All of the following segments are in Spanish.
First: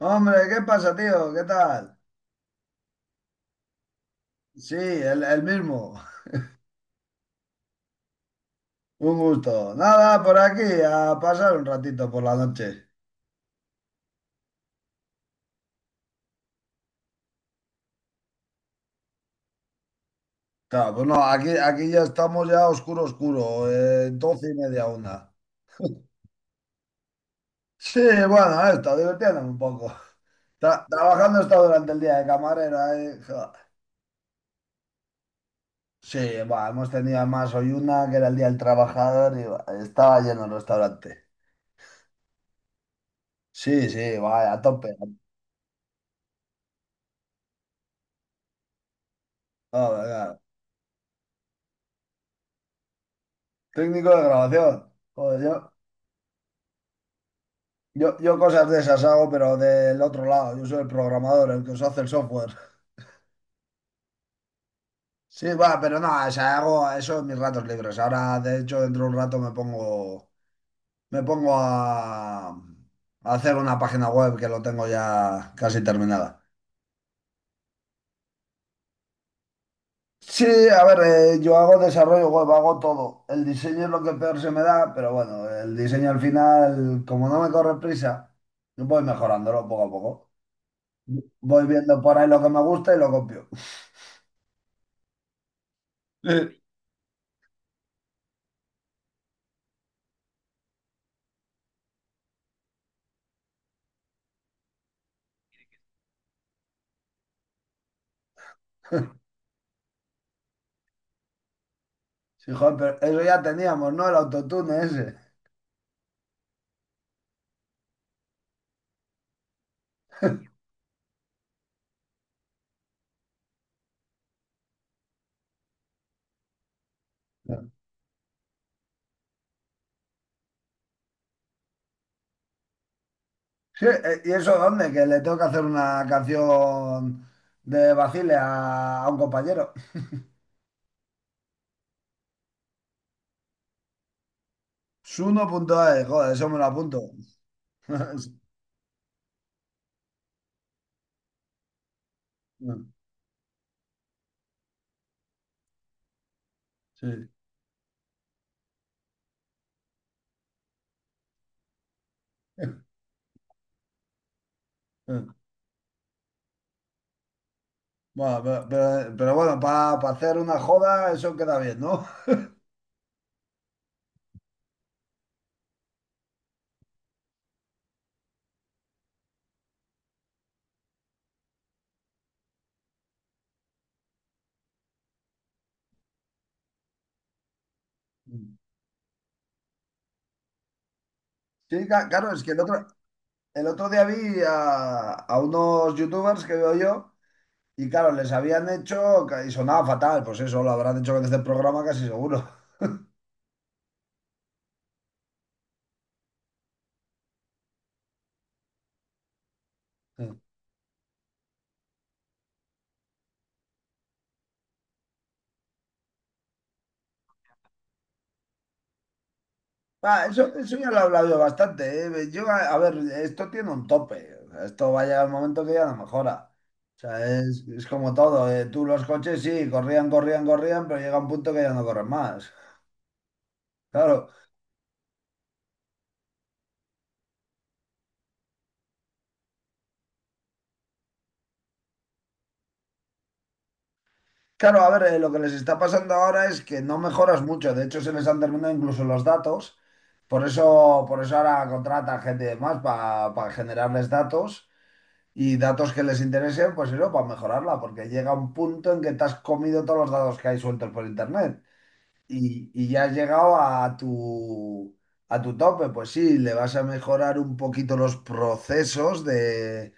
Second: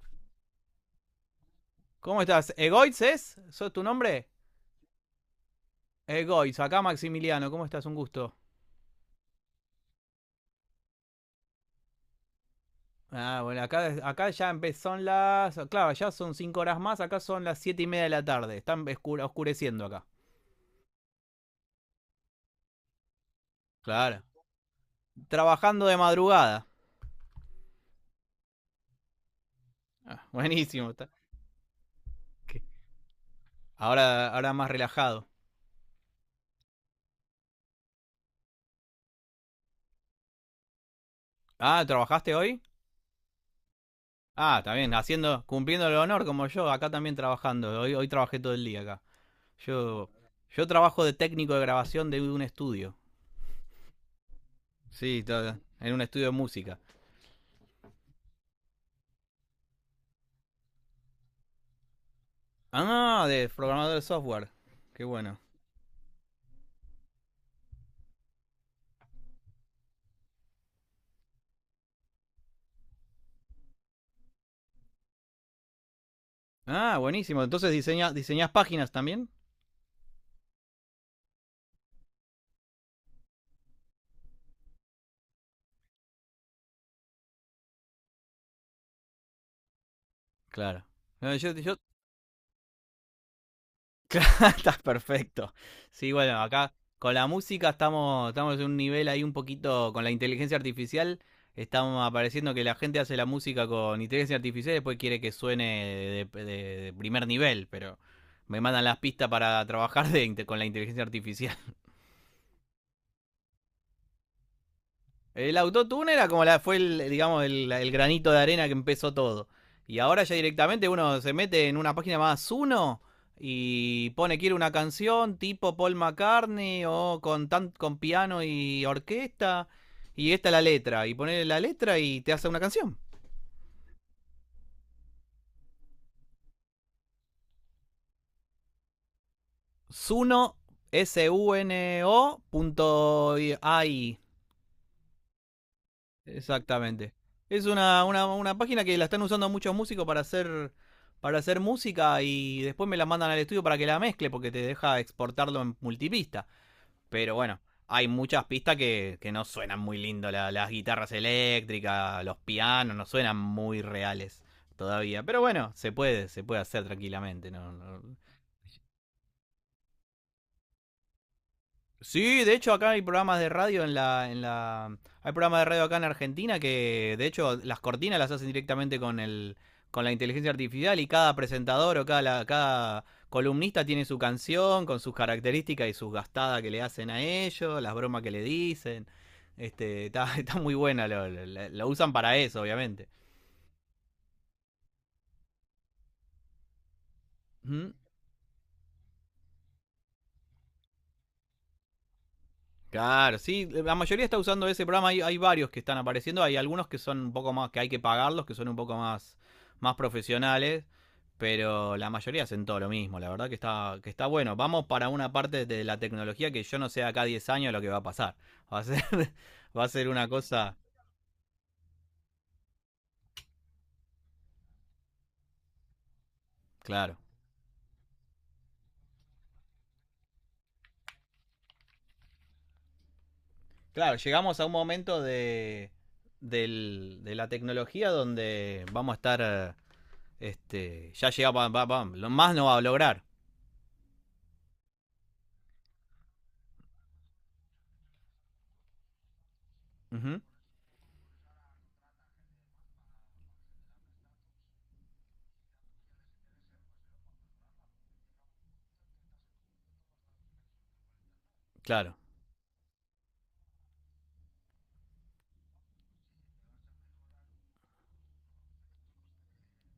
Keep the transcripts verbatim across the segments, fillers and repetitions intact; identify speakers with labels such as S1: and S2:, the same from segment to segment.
S1: Hombre, ¿qué pasa, tío? ¿Qué tal?
S2: ¿Cómo estás? ¿Egoitz es? ¿Sos tu nombre?
S1: Sí, el, el mismo.
S2: Egoitz, acá Maximiliano, ¿cómo estás? Un gusto.
S1: Un gusto. Nada, por aquí, a pasar un ratito por la noche.
S2: Ah, bueno, acá, acá ya empezaron las. Claro, ya son cinco horas más, acá son las siete y media de la tarde. Están oscureciendo acá.
S1: Claro, pues no, aquí, aquí ya estamos ya oscuro, oscuro, eh,
S2: Claro.
S1: doce y media una.
S2: Trabajando de madrugada.
S1: Sí, bueno, esto, divirtiéndome un poco.
S2: Ah,
S1: Tra-
S2: buenísimo.
S1: trabajando esto durante el día de camarera. Eh, joder.
S2: Ahora, ahora más relajado.
S1: Sí, bueno, hemos tenido además hoy una que era el día del trabajador y buah, estaba lleno el restaurante.
S2: Ah, ¿trabajaste hoy?
S1: Sí, sí, vaya,
S2: Ah,
S1: a
S2: está bien,
S1: tope.
S2: haciendo, cumpliendo el honor como yo, acá también trabajando. Hoy, hoy trabajé todo el día acá.
S1: Joder,
S2: Yo,
S1: claro.
S2: yo trabajo de técnico de grabación de un estudio.
S1: Técnico de grabación.
S2: Sí,
S1: Joder, yo,
S2: en un estudio de música.
S1: Yo, yo cosas de esas hago, pero del otro lado. Yo soy el programador, el que os hace el software.
S2: Ah, no, no, no, de programador de software. Qué bueno.
S1: Sí, va, pero no, o sea, hago eso en mis ratos libres. Ahora, de hecho, dentro de un rato me pongo, me pongo a, a, hacer una página web que lo tengo ya casi terminada.
S2: Ah, buenísimo. Entonces diseñas, diseñas páginas también.
S1: Sí, a ver, eh, yo hago desarrollo web, hago todo. El diseño es lo que peor se me da, pero bueno, el diseño al final, como no me corre prisa, voy mejorándolo poco a poco.
S2: Claro. No, yo,
S1: Voy
S2: yo...
S1: viendo por ahí lo que me gusta y lo copio.
S2: Claro, está perfecto. Sí, bueno, acá con la música estamos, estamos en un nivel ahí un poquito con la inteligencia artificial. Estamos apareciendo que la gente hace la música con inteligencia artificial y después quiere que suene de, de- de primer nivel, pero me mandan las pistas para trabajar de inte- con la inteligencia artificial.
S1: Sí, joder, pero eso ya teníamos, ¿no? El autotune ese.
S2: El autotune era como la, fue el, digamos, el, el granito de arena que empezó todo. Y ahora ya directamente uno se mete en una página más uno y pone quiere una canción tipo Paul McCartney o con tan, con piano y orquesta y esta es la letra y pone la letra y te hace una canción.
S1: Sí, eh, ¿y eso dónde? Que le tengo que hacer una canción de Basile a, a, un compañero.
S2: Suno, S U N O punto A I.
S1: Suno.es, joder, eso me lo apunto.
S2: Exactamente. Es una, una, una página que la están usando muchos músicos para hacer, para hacer música y después me la mandan al estudio para que la mezcle porque te deja exportarlo en multipista.
S1: Sí.
S2: Pero bueno, hay muchas pistas que, que no suenan muy lindo. La- las guitarras eléctricas, los pianos, no suenan muy reales todavía. Pero bueno, se puede, se puede hacer tranquilamente. No, no.
S1: Bueno, pero, pero- pero bueno, para hacer una joda eso queda bien, ¿no?
S2: Sí, de hecho acá hay programas de radio en la, en la... Hay programas de radio acá en Argentina que de hecho las cortinas las hacen directamente con el con la inteligencia artificial y cada presentador o cada, cada columnista tiene su canción con sus características y sus gastadas que le hacen a ellos, las bromas que le dicen. Este, está, está muy buena, lo, lo-
S1: Sí,
S2: lo
S1: ca-
S2: usan
S1: claro,
S2: para
S1: es que el
S2: eso,
S1: otro,
S2: obviamente.
S1: el otro día vi a, a unos youtubers que veo yo. Y
S2: Ujú.
S1: claro, les habían hecho, y sonaba fatal, pues eso lo habrán hecho desde el programa casi seguro.
S2: Claro, sí, eh, la mayoría está usando ese programa, hay, hay varios que están apareciendo, hay algunos que son un poco más, que hay que pagarlos, que son un poco más, más profesionales, pero la mayoría hacen todo lo mismo, la verdad que está, que está bueno. Vamos para una parte de la tecnología que yo no sé acá diez años lo que va a pasar. Va a ser, va a ser
S1: Ah,
S2: una
S1: eso,
S2: cosa,
S1: eso ya lo he hablado yo bastante, ¿eh? Yo, a, a ver, esto tiene un tope. O sea, esto va a llegar un momento que ya no mejora. O
S2: claro.
S1: sea, es, es como todo. ¿Eh? Tú los coches sí, corrían, corrían, corrían, pero llega un punto que ya no corren más.
S2: Claro,
S1: Claro,
S2: llegamos a un momento de, del- de la tecnología donde vamos a estar, este, ya llega, va- va- va- lo más no va a lograr.
S1: claro, a ver, eh, lo que les está pasando ahora es que no mejoras mucho. De hecho, se les han terminado incluso los datos.
S2: Ujú.
S1: Por eso, por eso ahora contratan gente y demás para generarles datos y datos que les interesen, pues eso, para mejorarla, porque llega un punto en que te has comido todos los datos que hay sueltos por internet
S2: Claro,
S1: y, y ya has llegado a tu, a tu, tope, pues sí, le vas a mejorar un poquito los procesos de,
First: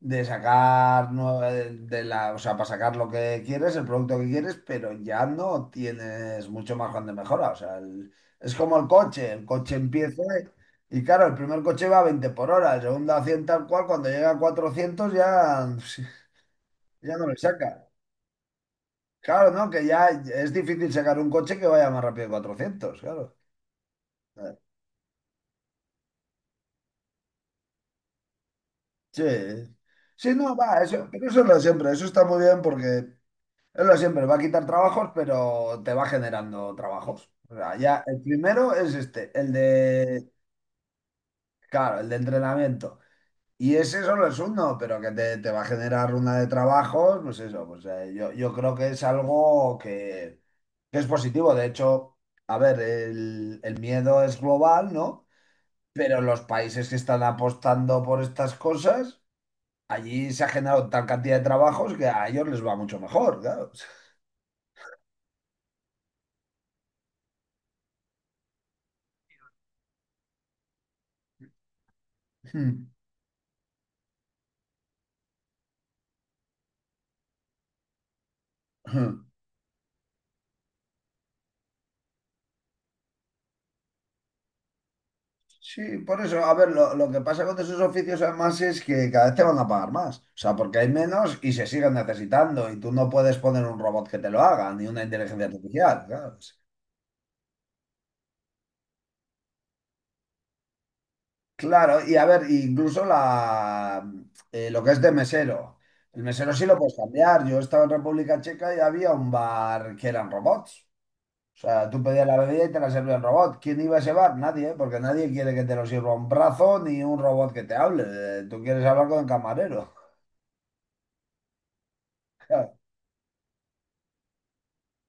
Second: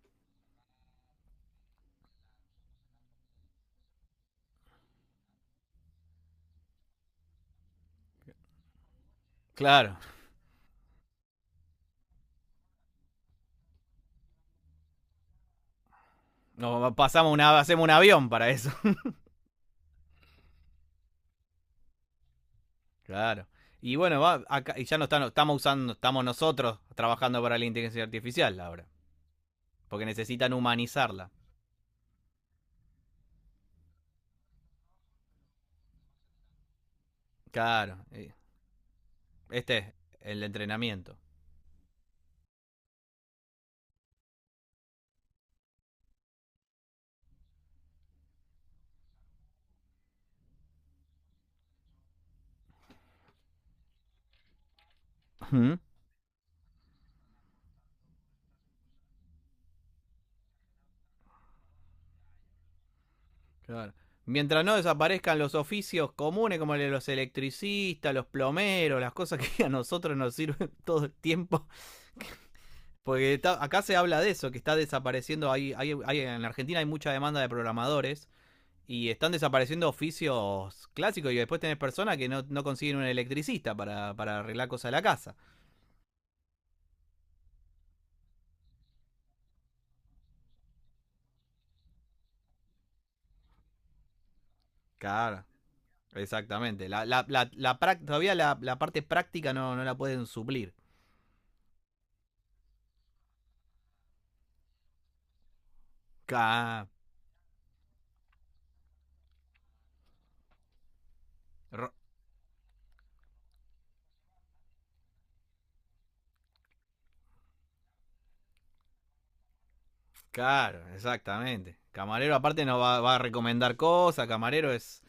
S1: de sacar nue- eh, de la, o sea, para sacar lo que quieres, el producto que quieres, pero ya no tienes mucho margen de mejora. O sea, el- es como el coche, el coche
S2: claro.
S1: empieza y claro, el primer coche va a veinte por hora, el segundo a cien tal cual, cuando llega a cuatrocientos ya,
S2: No,
S1: ya no
S2: pasamos
S1: le
S2: una, hacemos
S1: saca.
S2: un avión para eso.
S1: Claro, ¿no? Que ya es difícil sacar un coche que vaya más rápido que cuatrocientos, claro.
S2: Claro. Y bueno, va, acá, y ya no están, estamos usando, estamos nosotros trabajando para la inteligencia artificial ahora.
S1: Sí,
S2: Porque
S1: sí,
S2: necesitan
S1: no, va, eso, pero
S2: humanizarla.
S1: eso es lo de siempre, eso está muy bien porque es lo de siempre, va a quitar trabajos, pero te va generando trabajos. O sea, ya
S2: Claro.
S1: el primero es este, el
S2: Este es
S1: de,
S2: el entrenamiento.
S1: claro, el de entrenamiento. Y ese solo es uno, pero que te, te va a generar una de trabajos, pues eso, pues eh, yo, yo creo que es algo que, que es positivo. De hecho, a ver, el, el miedo es global, ¿no?
S2: Uh-huh.
S1: Pero los países que están apostando por estas cosas allí se ha generado tal cantidad de trabajos que a ellos les va mucho mejor, claro.
S2: Claro. Mientras no desaparezcan los oficios comunes como los electricistas, los plomeros, las cosas que a nosotros nos sirven todo el tiempo. Porque está, acá se habla de eso, que está desapareciendo. Hay, hay, hay, en Argentina hay mucha demanda de programadores. Y están desapareciendo oficios clásicos y después tenés personas que no, no consiguen un electricista para, para arreglar cosas de la casa.
S1: Sí, por eso, a ver, lo, lo que pasa con esos oficios además es que cada vez te van a pagar más, o sea, porque hay menos y se siguen necesitando y tú no puedes poner un robot que te lo haga, ni una
S2: Claro,
S1: inteligencia artificial, claro.
S2: exactamente. La, la, la, la todavía la, la parte práctica no, no la pueden suplir.
S1: Claro, y a ver, incluso la, eh, lo que es de mesero, el mesero sí lo
S2: Ca-
S1: puedes cambiar, yo estaba en República Checa y había un bar que eran robots. O sea, tú pedías la bebida y te la servía el robot. ¿Quién iba a llevar? Nadie, ¿eh? Porque nadie quiere que te lo sirva un brazo ni un robot que te hable. Eh, Tú quieres hablar con el camarero.
S2: Claro, exactamente. Camarero aparte
S1: Claro.
S2: nos va, va a recomendar cosas, camarero es...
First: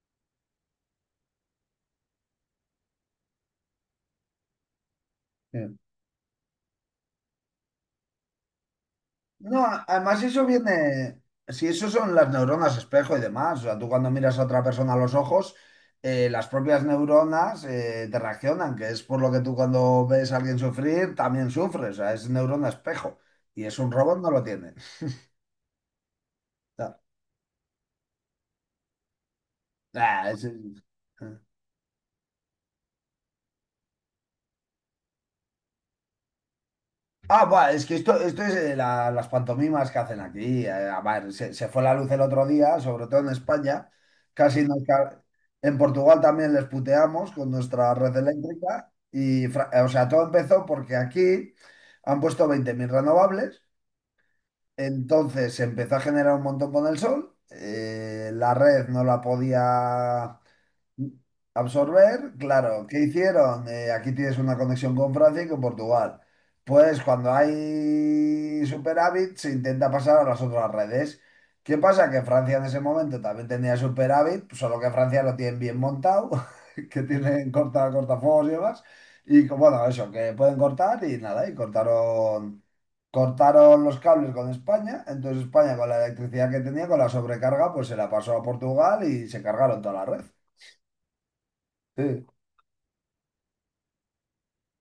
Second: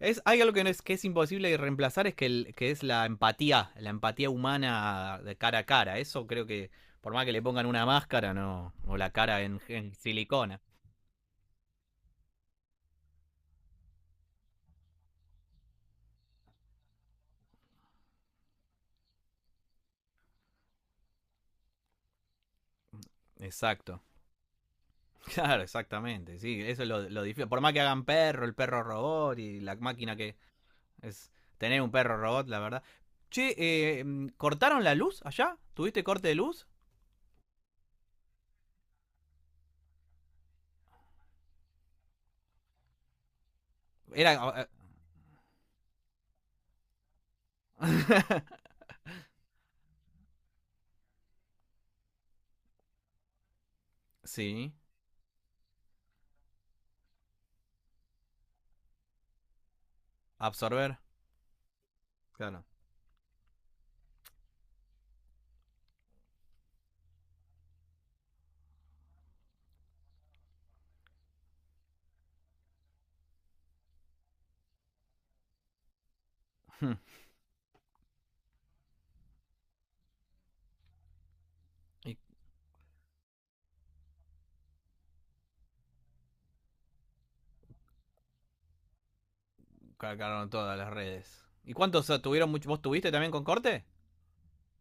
S2: Es, hay algo que, no es, que es imposible de reemplazar, es que, el- que es la empatía, la empatía humana de cara a cara. Eso creo que, por más que le pongan una máscara, no, o la cara en,
S1: No, a-
S2: en
S1: además eso
S2: silicona.
S1: viene, si eso son las neuronas espejo y demás, o sea, tú cuando miras a otra persona a los ojos, eh, las propias neuronas eh, te reaccionan, que es por lo que tú cuando ves a alguien sufrir también sufres, o sea, es neurona espejo y es un
S2: Exacto,
S1: robot no lo tiene.
S2: claro, exactamente, sí, eso es lo, lo difícil. Por más que hagan perro, el perro robot y la máquina
S1: ah,
S2: que
S1: es-
S2: es tener un perro robot, la verdad. Che, eh, mm, ¿cortaron la luz allá? ¿Tuviste corte de luz?
S1: Ah, buah, es que esto, esto, es eh, la- las pantomimas que hacen aquí. Eh, a ver, se, se fue la luz el otro día, sobre todo en España. Casi
S2: Era...
S1: nos ca- En Portugal también les puteamos con nuestra red eléctrica. Y, Fra- eh, o sea, todo empezó porque aquí han puesto veinte mil renovables.
S2: Sí,
S1: Entonces se empezó a generar un montón con el sol. Eh, la red no la podía
S2: absorber,
S1: absorber,
S2: claro.
S1: claro. ¿Qué hicieron? Eh, aquí tienes una conexión con Francia y con Portugal. Pues cuando hay superávit se intenta pasar a las otras redes. ¿Qué pasa? Que Francia en ese momento también tenía superávit, solo que Francia lo tienen bien montado, que tienen corta, cortafuegos y demás. Y co- bueno, eso, que pueden cortar y nada, y
S2: Y
S1: cortaron, cortaron, los cables con España. Entonces España con la electricidad que tenía, con la sobrecarga, pues se la pasó a Portugal y se cargaron toda la red.
S2: cargaron todas las redes. ¿Y cuántos ah,
S1: Sí.
S2: tuvieron? Mucho, ¿vos tuviste también con corte?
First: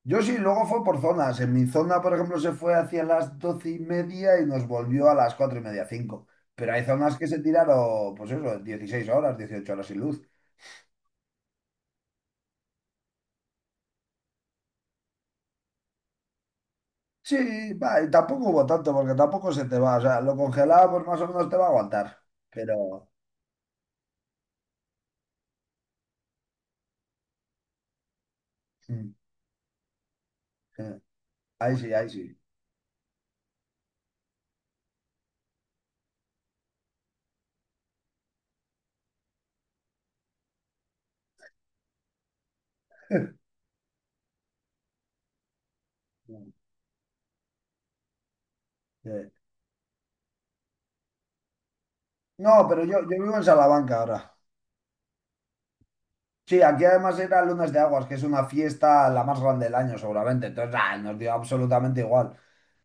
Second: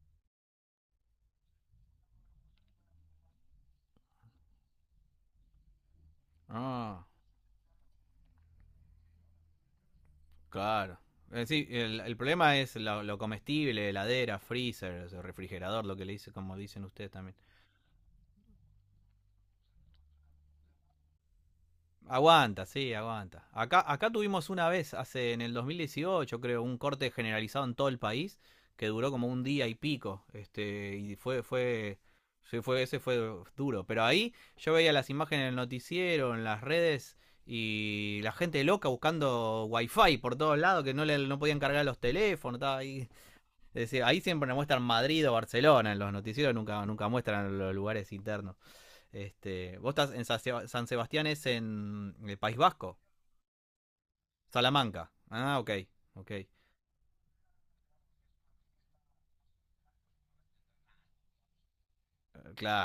S1: Yo sí, luego fue por zonas. En mi zona, por ejemplo, se fue hacia las doce y media y nos volvió a las cuatro y media, cinco. Pero hay
S2: Ah,
S1: zonas que se tiraron, pues eso, dieciséis horas, dieciocho horas sin luz.
S2: claro. Eh, sí, el, el problema es lo, lo comestible, heladera, freezer, o sea, refrigerador, lo que le dice, como dicen ustedes también.
S1: Sí, va, y tampoco hubo tanto, porque tampoco se te va. O sea, lo congelado, pues más o menos te va a aguantar.
S2: Aguanta, sí,
S1: Pero
S2: aguanta. Acá, acá tuvimos una vez, hace en el dos mil dieciocho, creo, un corte generalizado en todo el país que duró
S1: mm,
S2: como un día y pico. Este,
S1: eh,
S2: y fue,
S1: ahí sí,
S2: fue,
S1: ahí sí.
S2: sí, fue, ese fue duro. Pero ahí yo veía las imágenes en el noticiero, en las redes y la gente loca buscando wifi por todos lados que no le no podían cargar los teléfonos. Estaba ahí. Es decir, ahí siempre nos muestran Madrid o Barcelona en los noticieros, nunca, nunca muestran los lugares internos.
S1: Eh,
S2: Este, vos estás en Sa- Seba- San Sebastián, es en el País
S1: No, pero
S2: Vasco,
S1: yo, yo, vivo en Salamanca ahora.
S2: Salamanca. Ah, ok, ok,
S1: Sí, aquí además era Lunes de Aguas, que es una fiesta la más grande del año, seguramente. Entonces, ah, nos dio absolutamente igual.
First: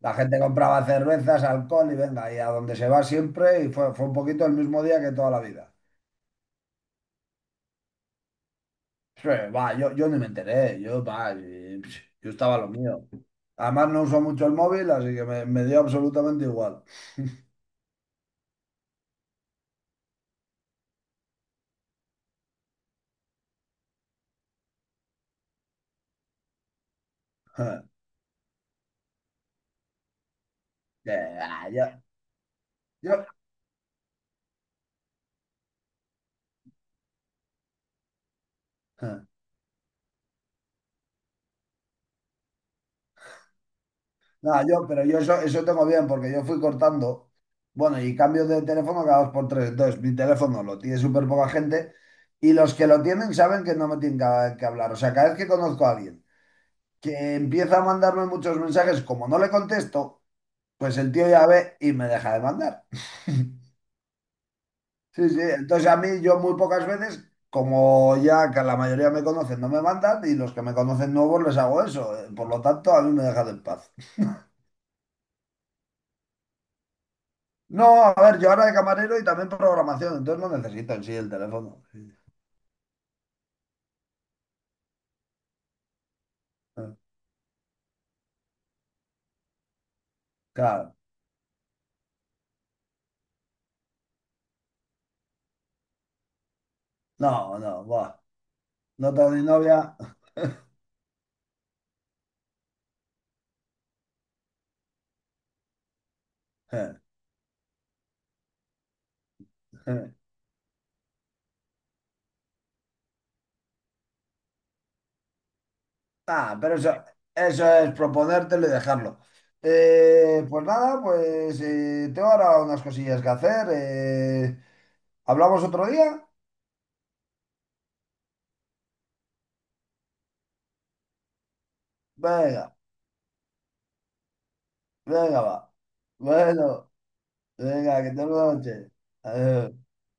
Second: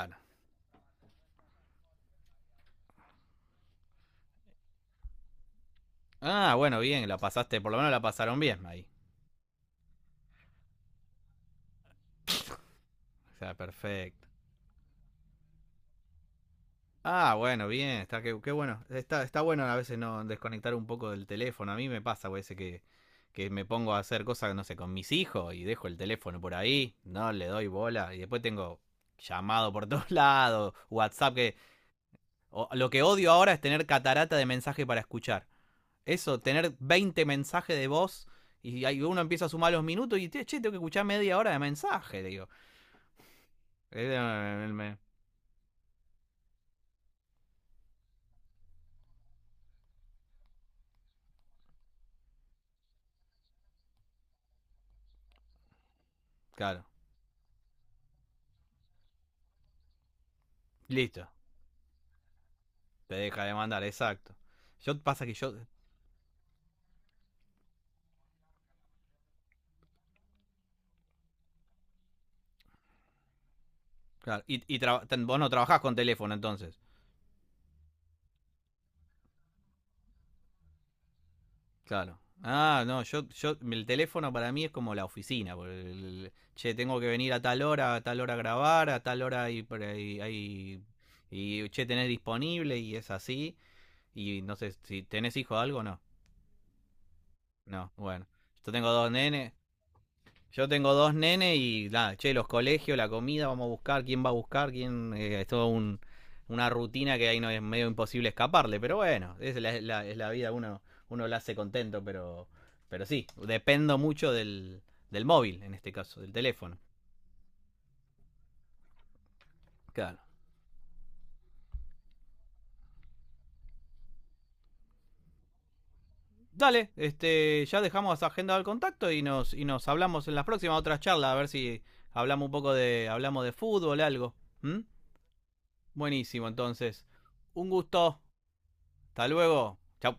S1: La gente compraba cervezas, alcohol y venga, y a donde se va siempre, y fue, fue, un poquito el mismo día que toda la vida.
S2: Ah, bueno, bien, la pasaste, por lo menos la pasaron bien ahí.
S1: Sí, va, yo, yo ni me enteré, yo, va, y, psh, yo estaba lo mío.
S2: O sea,
S1: Además no uso
S2: perfecto.
S1: mucho el móvil, así que me, me, dio absolutamente igual.
S2: Ah, bueno, bien, está que, qué bueno. Está, está bueno a veces no desconectar un poco del teléfono. A mí me pasa, güey, ese que, que me pongo a hacer cosas, no sé, con mis hijos y dejo el teléfono por ahí, no le doy bola y después tengo llamado por todos lados,
S1: Que,
S2: WhatsApp que
S1: ah, Yo,
S2: o- lo que
S1: yo,
S2: odio ahora es tener catarata de mensaje para escuchar. Eso, tener veinte mensajes de voz y ahí uno empieza a sumar los minutos y, che, tengo que escuchar media hora de mensaje, digo.
S1: No, yo, pero yo eso, eso tengo bien, porque yo fui cortando, bueno, y cambio de teléfono cada dos por tres, entonces mi teléfono lo tiene súper poca gente, y los que lo tienen saben que no me tienen que, que hablar, o sea, cada vez que conozco a alguien
S2: Claro,
S1: que empieza a mandarme muchos mensajes, como no le contesto, pues el
S2: listo,
S1: tío ya ve y me deja de mandar.
S2: te deja de mandar, exacto. Yo pasa
S1: Sí,
S2: que
S1: sí,
S2: yo...
S1: entonces a mí yo muy pocas veces, como ya que la mayoría me conocen, no me mandan y los que me conocen nuevos les hago eso. eh, Por lo tanto, a mí me dejan en paz.
S2: Claro, y, y tra- vos no trabajás con teléfono entonces.
S1: No, a ver, yo ahora de camarero y también programación, entonces no necesito en sí el teléfono. Sí.
S2: Claro. Ah, no, yo, yo, el teléfono para mí es como la oficina. Por el- che,
S1: eh,
S2: tengo que venir a tal hora, a tal hora a grabar, a tal hora y, por ahí- ahí-
S1: Claro,
S2: y che, tenés disponible y es así. Y no sé si tenés hijo o algo, no.
S1: no, no,
S2: No,
S1: buah,
S2: bueno. Yo tengo dos
S1: no tengo ni
S2: nenes.
S1: novia.
S2: Yo tengo dos nenes y nada, che, los colegios, la comida, vamos a buscar, quién va a buscar, quién. Eh, es todo un, una rutina que ahí no es medio imposible escaparle. Pero bueno, es la, la- es la vida, uno, uno la hace contento, pero, pero sí, dependo mucho del, del móvil, en este caso, del
S1: Ah, pero
S2: teléfono.
S1: eso, eso, es proponértelo y dejarlo.
S2: Claro.
S1: Eh, pues nada, pues eh, tengo ahora unas cosillas que hacer. Eh, ¿hablamos otro día?
S2: Dale, este, ya dejamos agenda al contacto y nos, y nos hablamos en las próximas otras charlas, a ver si hablamos un poco
S1: Venga,
S2: de, hablamos de fútbol, algo. ¿Mm?
S1: venga, va.
S2: Buenísimo,
S1: Bueno,
S2: entonces. Un
S1: venga, que
S2: gusto.
S1: tengas una noche.
S2: Hasta
S1: Adiós.
S2: luego. Chau.